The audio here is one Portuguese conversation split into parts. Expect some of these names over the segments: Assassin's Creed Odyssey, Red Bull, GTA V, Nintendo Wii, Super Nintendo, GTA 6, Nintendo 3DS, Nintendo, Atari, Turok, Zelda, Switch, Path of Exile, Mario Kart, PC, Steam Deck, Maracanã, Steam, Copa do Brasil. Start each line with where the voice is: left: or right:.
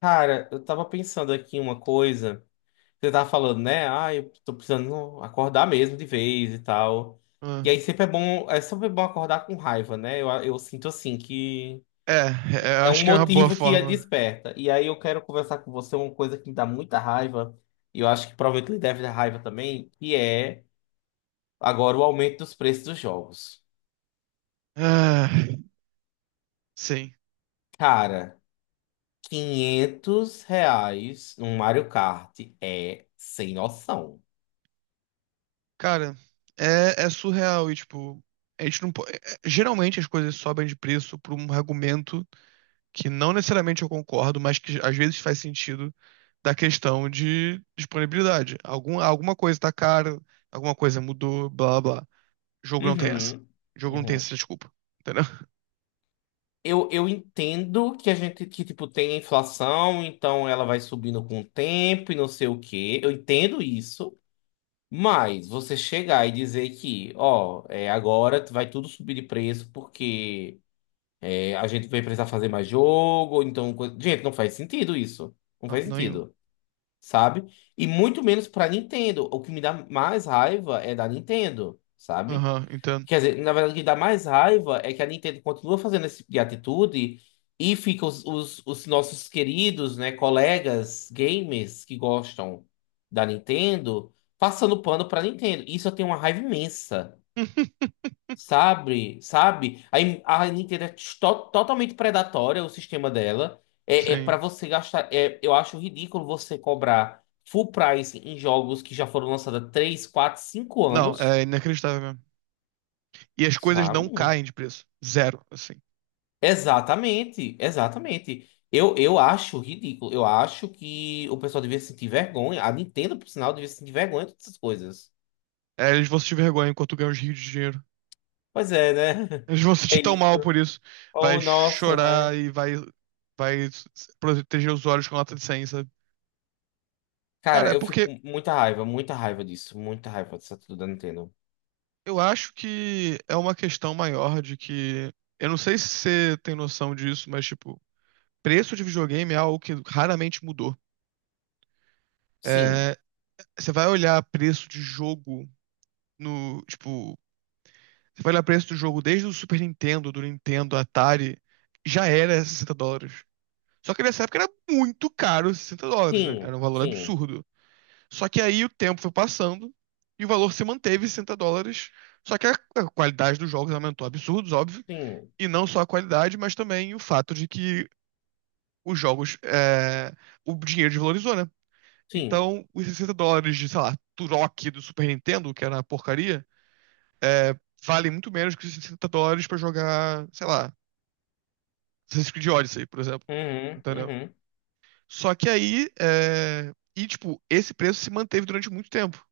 left: Cara, eu tava pensando aqui em uma coisa. Você tava falando, né? Ah, eu tô precisando acordar mesmo de vez e tal.
right: Ah.
left: E aí é sempre bom acordar com raiva, né? Eu sinto assim que
right: É, é,
left: é um
right: acho que é uma boa
left: motivo que a
right: forma.
left: desperta. E aí eu quero conversar com você uma coisa que me dá muita raiva, e eu acho que provavelmente lhe deve dar raiva também, que é agora o aumento dos preços dos jogos.
right: Ah, sim.
left: Cara, R$ 500 num Mario Kart é sem noção.
right: Cara, é surreal e, tipo, a gente não pode. Geralmente as coisas sobem de preço por um argumento que não necessariamente eu concordo, mas que às vezes faz sentido da questão de disponibilidade. Alguma coisa tá cara, alguma coisa mudou, blá blá blá. Jogo não tem essa.
left: Uhum.
right: Jogo não tem
left: Uhum.
right: essa desculpa. Entendeu?
left: Eu entendo que a gente, que, tipo, tem a inflação, então ela vai subindo com o tempo e não sei o quê. Eu entendo isso, mas você chegar e dizer que, ó, agora vai tudo subir de preço porque a gente vai precisar fazer mais jogo, então. Gente, não faz sentido isso. Não
right: Não,
left: faz
right: nenhum.
left: sentido, sabe? E muito menos pra Nintendo. O que me dá mais raiva é da Nintendo, sabe?
right: Aham, entendo.
left: Quer dizer, na verdade, o que dá mais raiva é que a Nintendo continua fazendo esse tipo de atitude e fica os nossos queridos, né, colegas gamers que gostam da Nintendo passando pano pra Nintendo. Isso eu tenho uma raiva imensa, sabe? Sabe? Aí a Nintendo é totalmente predatória, o sistema dela. É para
right: Sim.
left: você gastar. Eu acho ridículo você cobrar full price em jogos que já foram lançados há 3, 4, 5
right: Não,
left: anos,
right: é inacreditável mesmo. E as coisas não
left: sabe?
right: caem de preço. Zero, assim.
left: Exatamente, exatamente. Eu acho ridículo. Eu acho que o pessoal devia sentir vergonha. A Nintendo, por sinal, devia sentir vergonha de todas essas coisas.
right: É, eles vão sentir vergonha enquanto ganham os rios de dinheiro.
left: Pois é, né?
right: Eles vão se
left: É
right: sentir tão
left: isso.
right: mal por isso. Vai
left: Oh, nossa, né?
right: chorar e vai proteger os olhos com nota de 100, sabe? Cara,
left: Cara,
right: é
left: eu fico
right: porque
left: com muita raiva disso. Muita raiva disso tudo da Nintendo.
right: eu acho que é uma questão maior de que. Eu não sei se você tem noção disso, mas, tipo, preço de videogame é algo que raramente mudou.
left: Sim,
right: É, você vai olhar preço de jogo no, tipo, você vai olhar o preço do jogo desde o Super Nintendo, do Nintendo, Atari, já era US$ 60. Só que nessa época era muito caro US$ 60, né?
left: sim,
right: Era um valor
left: sim,
right: absurdo. Só que aí o tempo foi passando e o valor se manteve US$ 60. Só que a qualidade dos jogos aumentou absurdos, óbvio.
left: sim,
right: E não só a qualidade, mas também o fato de que os jogos, é, o dinheiro desvalorizou, né?
left: sim.
right: Então, os US$ 60 de, sei lá, Turok do Super Nintendo, que era uma porcaria, é, vale muito menos que os US$ 60 pra jogar, sei lá, Assassin's Creed Odyssey, por exemplo.
left: Uhum,
right: Entendeu?
left: uhum,
right: Só que aí, é, e tipo, esse preço se manteve durante muito tempo.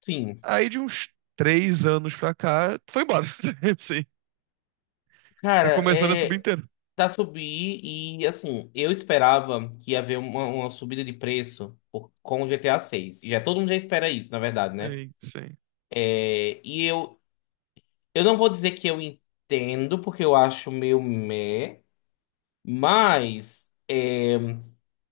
left: sim.
right: Aí de uns 3 anos pra cá, foi embora. Sim. Tá
left: Cara,
right: começando a subir
left: é.
right: inteiro.
left: Tá subir e assim, eu esperava que ia haver uma subida de preço com o GTA 6. Já todo mundo já espera isso, na verdade, né?
right: Sim, sim.
left: É, e eu não vou dizer que eu entendo, porque eu acho meio meh, mas é,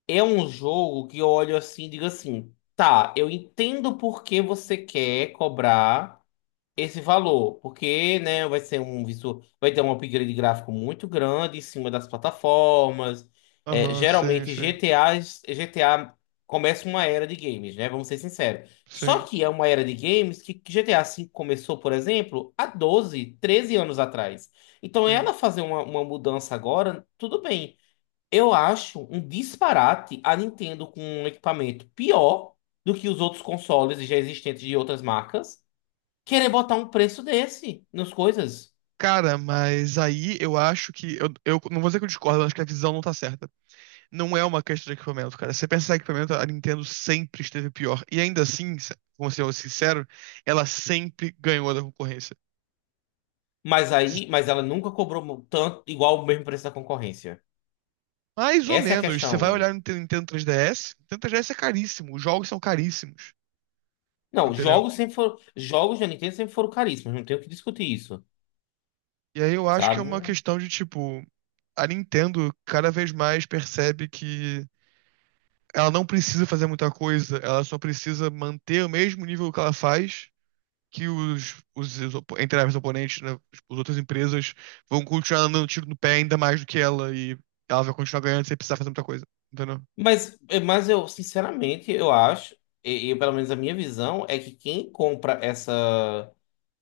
left: é um jogo que eu olho assim e digo assim, tá, eu entendo por que você quer cobrar esse valor, porque, né, vai ter um upgrade gráfico muito grande em cima das plataformas. É,
right: Aham, sim,
left: geralmente
right: sim.
left: GTA começa uma era de games, né? Vamos ser sinceros.
right: Sim,
left: Só que é uma era de games que GTA V começou, por exemplo, há 12 13 anos atrás. Então,
right: sim.
left: ela fazer uma mudança agora, tudo bem. Eu acho um disparate a Nintendo com um equipamento pior do que os outros consoles já existentes de outras marcas querer botar um preço desse nas coisas.
right: Cara, mas aí eu acho que. Eu não vou dizer que eu discordo, eu acho que a visão não tá certa. Não é uma questão de equipamento, cara. Se você pensar em equipamento, a Nintendo sempre esteve pior. E ainda assim, como ser sincero, ela sempre ganhou da concorrência.
left: Mas ela nunca cobrou tanto igual o mesmo preço da concorrência.
right: Mais ou
left: Essa é a
right: menos. Você vai
left: questão.
right: olhar no Nintendo 3DS, Nintendo 3DS é caríssimo, os jogos são caríssimos,
left: Não,
right: entendeu?
left: jogos da Nintendo sempre foram caríssimos, não tenho o que discutir isso,
right: E aí eu acho que é uma
left: sabe?
right: questão de tipo, a Nintendo cada vez mais percebe que ela não precisa fazer muita coisa, ela só precisa manter o mesmo nível que ela faz, que os entre aspas, oponentes, né, as outras empresas vão continuar dando tiro no pé ainda mais do que ela e ela vai continuar ganhando sem precisar fazer muita coisa, entendeu?
left: Mas eu, sinceramente, eu acho, e pelo menos a minha visão é que quem compra essa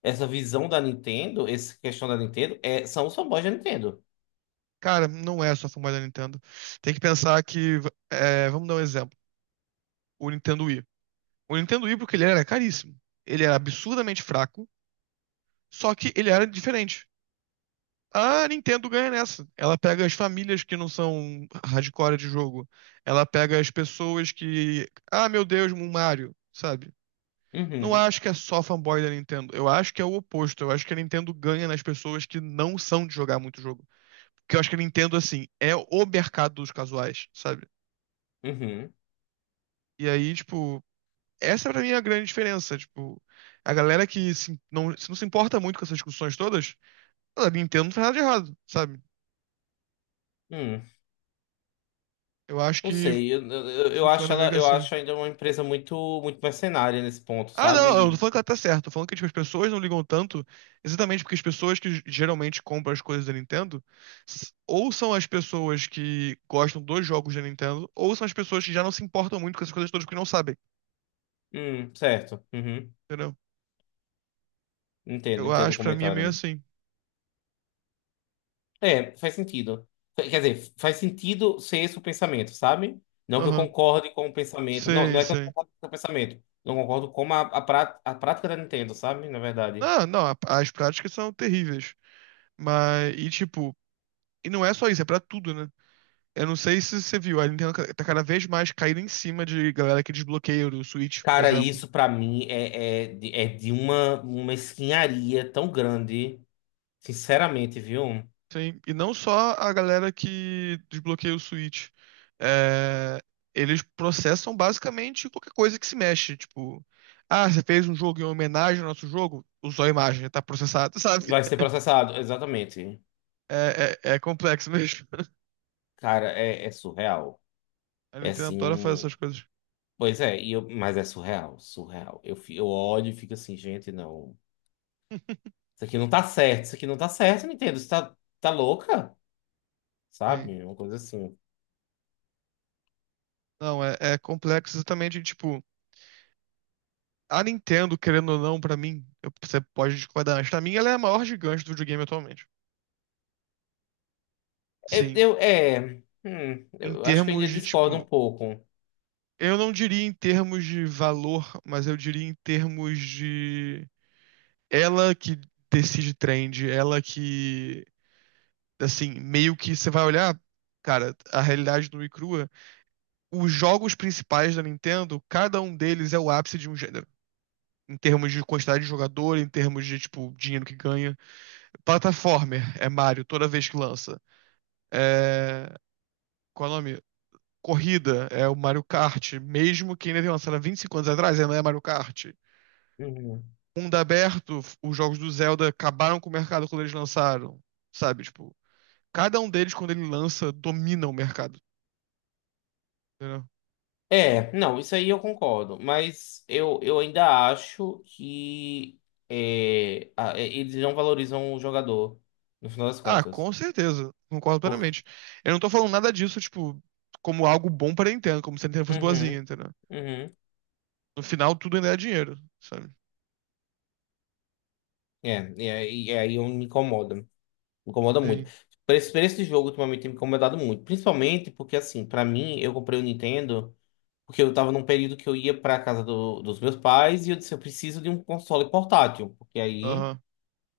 left: essa questão da Nintendo, são os fanboys da Nintendo.
right: Cara, não é só fumar da Nintendo. Tem que pensar que, é, vamos dar um exemplo. O Nintendo Wii. O Nintendo Wii, porque ele era caríssimo. Ele era absurdamente fraco, só que ele era diferente. A Nintendo ganha nessa. Ela pega as famílias que não são hardcore de jogo. Ela pega as pessoas que. Ah, meu Deus, um Mario, sabe? Não
left: Uhum,
right: acho que é só fanboy da Nintendo. Eu acho que é o oposto. Eu acho que a Nintendo ganha nas pessoas que não são de jogar muito jogo. Porque eu acho que a Nintendo, assim, é o mercado dos casuais, sabe?
left: uhum,
right: E aí, tipo, essa pra mim é a grande diferença. Tipo, a galera que se não se importa muito com essas discussões todas, a Nintendo não faz nada de errado, sabe?
left: uhum.
right: Eu acho
left: Não
right: que
left: sei, eu acho
right: funciona meio
left: ela,
right: que
left: eu
right: assim.
left: acho ainda uma empresa muito, muito mercenária nesse ponto,
right: Ah, não, eu não tô
left: sabe?
right: falando que ela tá certa, tô falando que tipo, as pessoas não ligam tanto, exatamente porque as pessoas que geralmente compram as coisas da Nintendo, ou são as pessoas que gostam dos jogos da Nintendo, ou são as pessoas que já não se importam muito com essas coisas todas porque não sabem,
left: Certo. Uhum.
right: entendeu?
left: Entendo,
right: Eu
left: entendo o
right: acho que pra mim é meio
left: comentário.
right: assim.
left: É, faz sentido. Quer dizer, faz sentido ser esse o pensamento, sabe? Não que eu
right: Aham,
left: concorde com o pensamento. Não,
right: sei,
left: não é que eu
right: sei.
left: concordo com o pensamento. Não concordo com a prática da Nintendo, sabe? Na verdade.
right: Ah, não, as práticas são terríveis. Mas, e tipo, e não é só isso, é pra tudo, né? Eu não sei se você viu, a Nintendo tá cada vez mais caindo em cima de galera que desbloqueia o Switch, por
left: Cara,
right: exemplo.
left: isso pra mim é de uma mesquinharia tão grande. Sinceramente, viu?
right: Sim, e não só a galera que desbloqueia o Switch. É, eles processam basicamente qualquer coisa que se mexe. Tipo, ah, você fez um jogo em homenagem ao nosso jogo? Usou a imagem, tá processado, sabe?
left: Vai ser processado, exatamente.
right: É complexo mesmo.
left: Cara, é surreal.
right: A
left: É
right: Nintendo adora fazer essas
left: assim.
right: coisas.
left: Pois é, mas é surreal, surreal. Eu olho e fico assim, gente, não. Isso aqui não tá certo, isso aqui não tá certo, Nintendo. Você tá louca?
right: Sim.
left: Sabe? Uma coisa assim.
right: Não, é complexo exatamente, tipo. A Nintendo, querendo ou não, pra mim, você pode discordar, mas pra mim ela é a maior gigante do videogame atualmente.
left: Eu,
right: Sim,
left: eu- é. hum,
right: em
left: eu acho que eu
right: termos
left: ainda
right: de,
left: discordo um
right: tipo,
left: pouco.
right: eu não diria em termos de valor, mas eu diria em termos de ela que decide trend, ela que, assim, meio que você vai olhar, cara, a realidade nua e crua, os jogos principais da Nintendo, cada um deles é o ápice de um gênero. Em termos de quantidade de jogador, em termos de, tipo, dinheiro que ganha. Plataformer é Mario toda vez que lança. É, qual é o nome? Corrida, é o Mario Kart, mesmo que ainda tenha lançado há 25 anos atrás, ainda é Mario Kart.
left: Uhum.
right: Mundo aberto, os jogos do Zelda acabaram com o mercado quando eles lançaram, sabe? Tipo, cada um deles, quando ele lança, domina o mercado, entendeu?
left: É, não, isso aí eu concordo. Mas eu ainda acho que eles não valorizam o jogador, no final das
right: Ah,
left: contas.
right: com certeza, concordo
left: Por,
right: plenamente. Eu não tô falando nada disso, tipo, como algo bom pra Nintendo, como se a Nintendo fosse boazinha,
left: uhum,
right: entendeu?
left: uhum.
right: No final, tudo ainda é dinheiro, sabe?
left: É, e aí eu me incomoda. Me incomoda muito.
right: Sim,
left: Por esse jogo, ultimamente, tem me incomodado muito. Principalmente porque, assim, pra mim, eu comprei o Nintendo porque eu tava num período que eu ia pra casa dos meus pais e eu disse, eu preciso de um console portátil. Porque aí,
right: aham,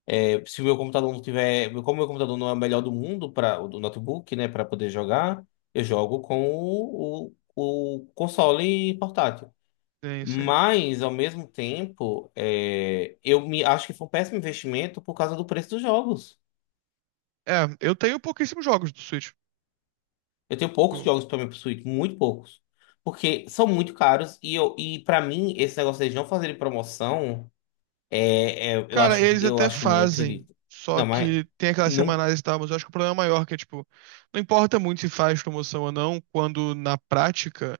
left: se o meu computador não tiver. Como o meu computador não é o melhor do mundo, o do notebook, né, pra poder jogar, eu jogo com o console portátil.
right: tem isso aí.
left: Mas, ao mesmo tempo, eu me acho que foi um péssimo investimento por causa do preço dos jogos.
right: É, eu tenho pouquíssimos jogos do Switch.
left: Eu tenho poucos
right: Tipo,
left: jogos para minha Switch, muito poucos. Porque são muito caros e, para mim, esse negócio deles não fazerem promoção, eu
right: cara,
left: acho,
right: eles
left: eu
right: até
left: acho muito
right: fazem,
left: ridículo.
right: só
left: Não, mas.
right: que tem aquelas
left: Não,
right: semanais e tal, mas eu acho que o problema é maior, que é, tipo, não importa muito se faz promoção ou não, quando na prática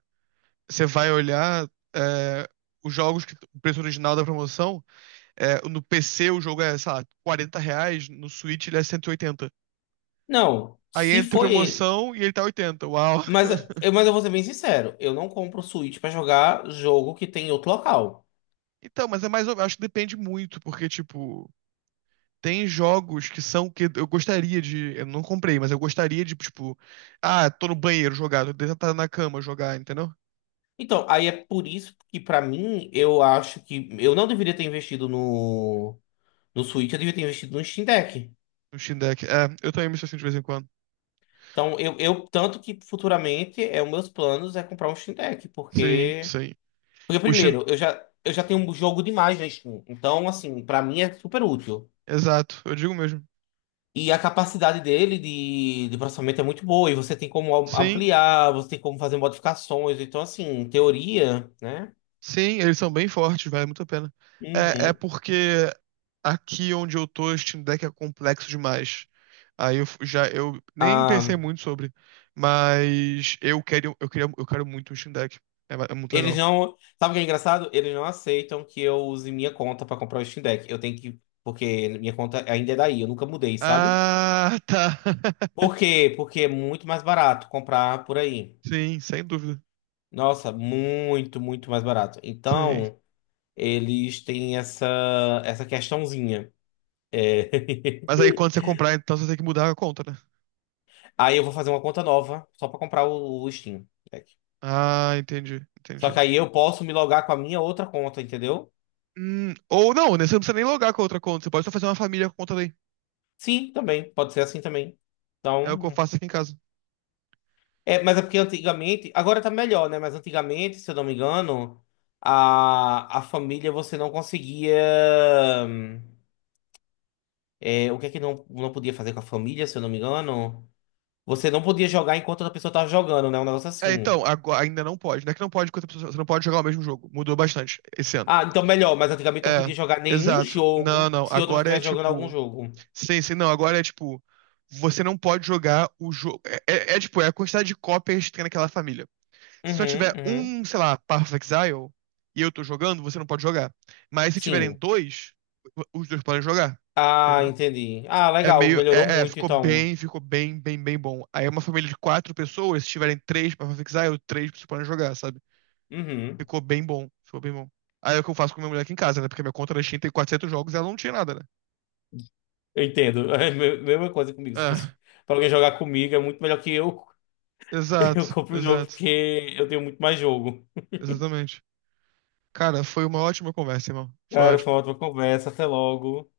right: você vai olhar é, os jogos que o preço original da promoção, é, no PC o jogo é, sei lá, R$ 40, no Switch ele é 180.
left: não,
right: Aí
left: se
right: entra
left: foi.
right: promoção e ele tá 80. Uau.
left: Mas mas eu vou ser bem sincero, eu não compro Switch para jogar jogo que tem em outro local.
right: Então, mas é mais, acho que depende muito, porque, tipo, tem jogos que são que eu gostaria de. Eu não comprei, mas eu gostaria de, tipo. Ah, tô no banheiro jogar, tô deitado na cama jogar, entendeu?
left: Então, aí é por isso que, pra mim, eu acho que eu não deveria ter investido no Switch, eu deveria ter investido no Steam Deck.
right: No Steam Deck. É, eu também me sinto assim de vez em quando.
left: Então, eu tanto que futuramente é os meus planos é comprar um Steam Deck,
right: Sim,
left: porque,
right: sim. O Steam.
left: eu já tenho um jogo demais na Steam. Então, assim, pra mim é super útil.
right: Exato, eu digo mesmo.
left: E a capacidade dele de processamento é muito boa, e você tem como
right: Sim,
left: ampliar, você tem como fazer modificações. Então, assim, em teoria, né?
right: sim, eles são bem fortes, vale muito a pena. É
left: Uhum.
right: porque aqui onde eu tô, o Steam Deck é complexo demais. Aí já eu nem
left: Ah,
right: pensei muito sobre, mas eu quero muito o Steam Deck. É, é muito
left: eles
right: legal.
left: não. Sabe o que é engraçado? Eles não aceitam que eu use minha conta pra comprar o Steam Deck. Eu tenho que. Porque minha conta ainda é daí, eu nunca mudei, sabe?
right: Ah, tá.
left: Por quê? Porque é muito mais barato comprar por aí.
right: Sim, sem dúvida.
left: Nossa, muito, muito mais barato.
right: Sim.
left: Então, eles têm essa, essa questãozinha. É.
right: Mas aí quando você comprar, então você tem que mudar a conta, né?
left: Aí eu vou fazer uma conta nova só pra comprar o Steam Deck.
right: Ah, entendi,
left: Só
right: entendi.
left: que aí eu posso me logar com a minha outra conta, entendeu?
right: Ou não, né? Você não precisa nem logar com a outra conta. Você pode só fazer uma família com a conta daí.
left: Sim, também. Pode ser assim também.
right: É o que eu
left: Então.
right: faço aqui em casa.
left: É, mas é porque antigamente, agora tá melhor, né? Mas antigamente, se eu não me engano, a família você não conseguia. O que é que não, não podia fazer com a família, se eu não me engano? Você não podia jogar enquanto outra pessoa tava jogando, né? Um negócio
right: É,
left: assim.
right: então, agora, ainda não pode. Não é que não pode, com outra pessoa, você não pode jogar o mesmo jogo. Mudou bastante esse ano.
left: Ah, então melhor, mas antigamente não
right: É,
left: podia jogar nenhum
right: exato. Não,
left: jogo
right: não.
left: se outra pessoa
right: Agora é
left: estivesse jogando algum
right: tipo.
left: jogo.
right: Sim, sim, não. Agora é tipo. Você não pode jogar o jogo. É, tipo, é a quantidade de cópias que tem naquela família. Se só
left: Uhum,
right: tiver
left: uhum.
right: um, sei lá, Path of Exile e eu tô jogando, você não pode jogar. Mas se tiverem
left: Sim.
right: dois, os dois podem jogar.
left: Ah,
right: Entendeu?
left: entendi. Ah,
right: É
left: legal,
right: meio.
left: melhorou
right: É,
left: muito,
right: ficou
left: então.
right: bem, ficou bem, bem, bem bom. Aí é uma família de quatro pessoas, se tiverem três Path of Exile, três vocês podem jogar, sabe?
left: Uhum.
right: Ficou bem bom. Ficou bem bom. Aí é o que eu faço com minha mulher aqui em casa, né? Porque minha conta na Steam tem 400 jogos e ela não tinha nada, né?
left: Eu entendo. É a mesma coisa comigo. Se fosse
right: É,
left: pra alguém jogar comigo, é muito melhor que eu.
right: exato,
left: Eu compro o jogo
right: exato,
left: porque eu tenho muito mais jogo.
right: exatamente. Cara, foi uma ótima conversa, irmão. Foi
left: Cara, foi uma
right: ótimo.
left: ótima conversa. Até logo.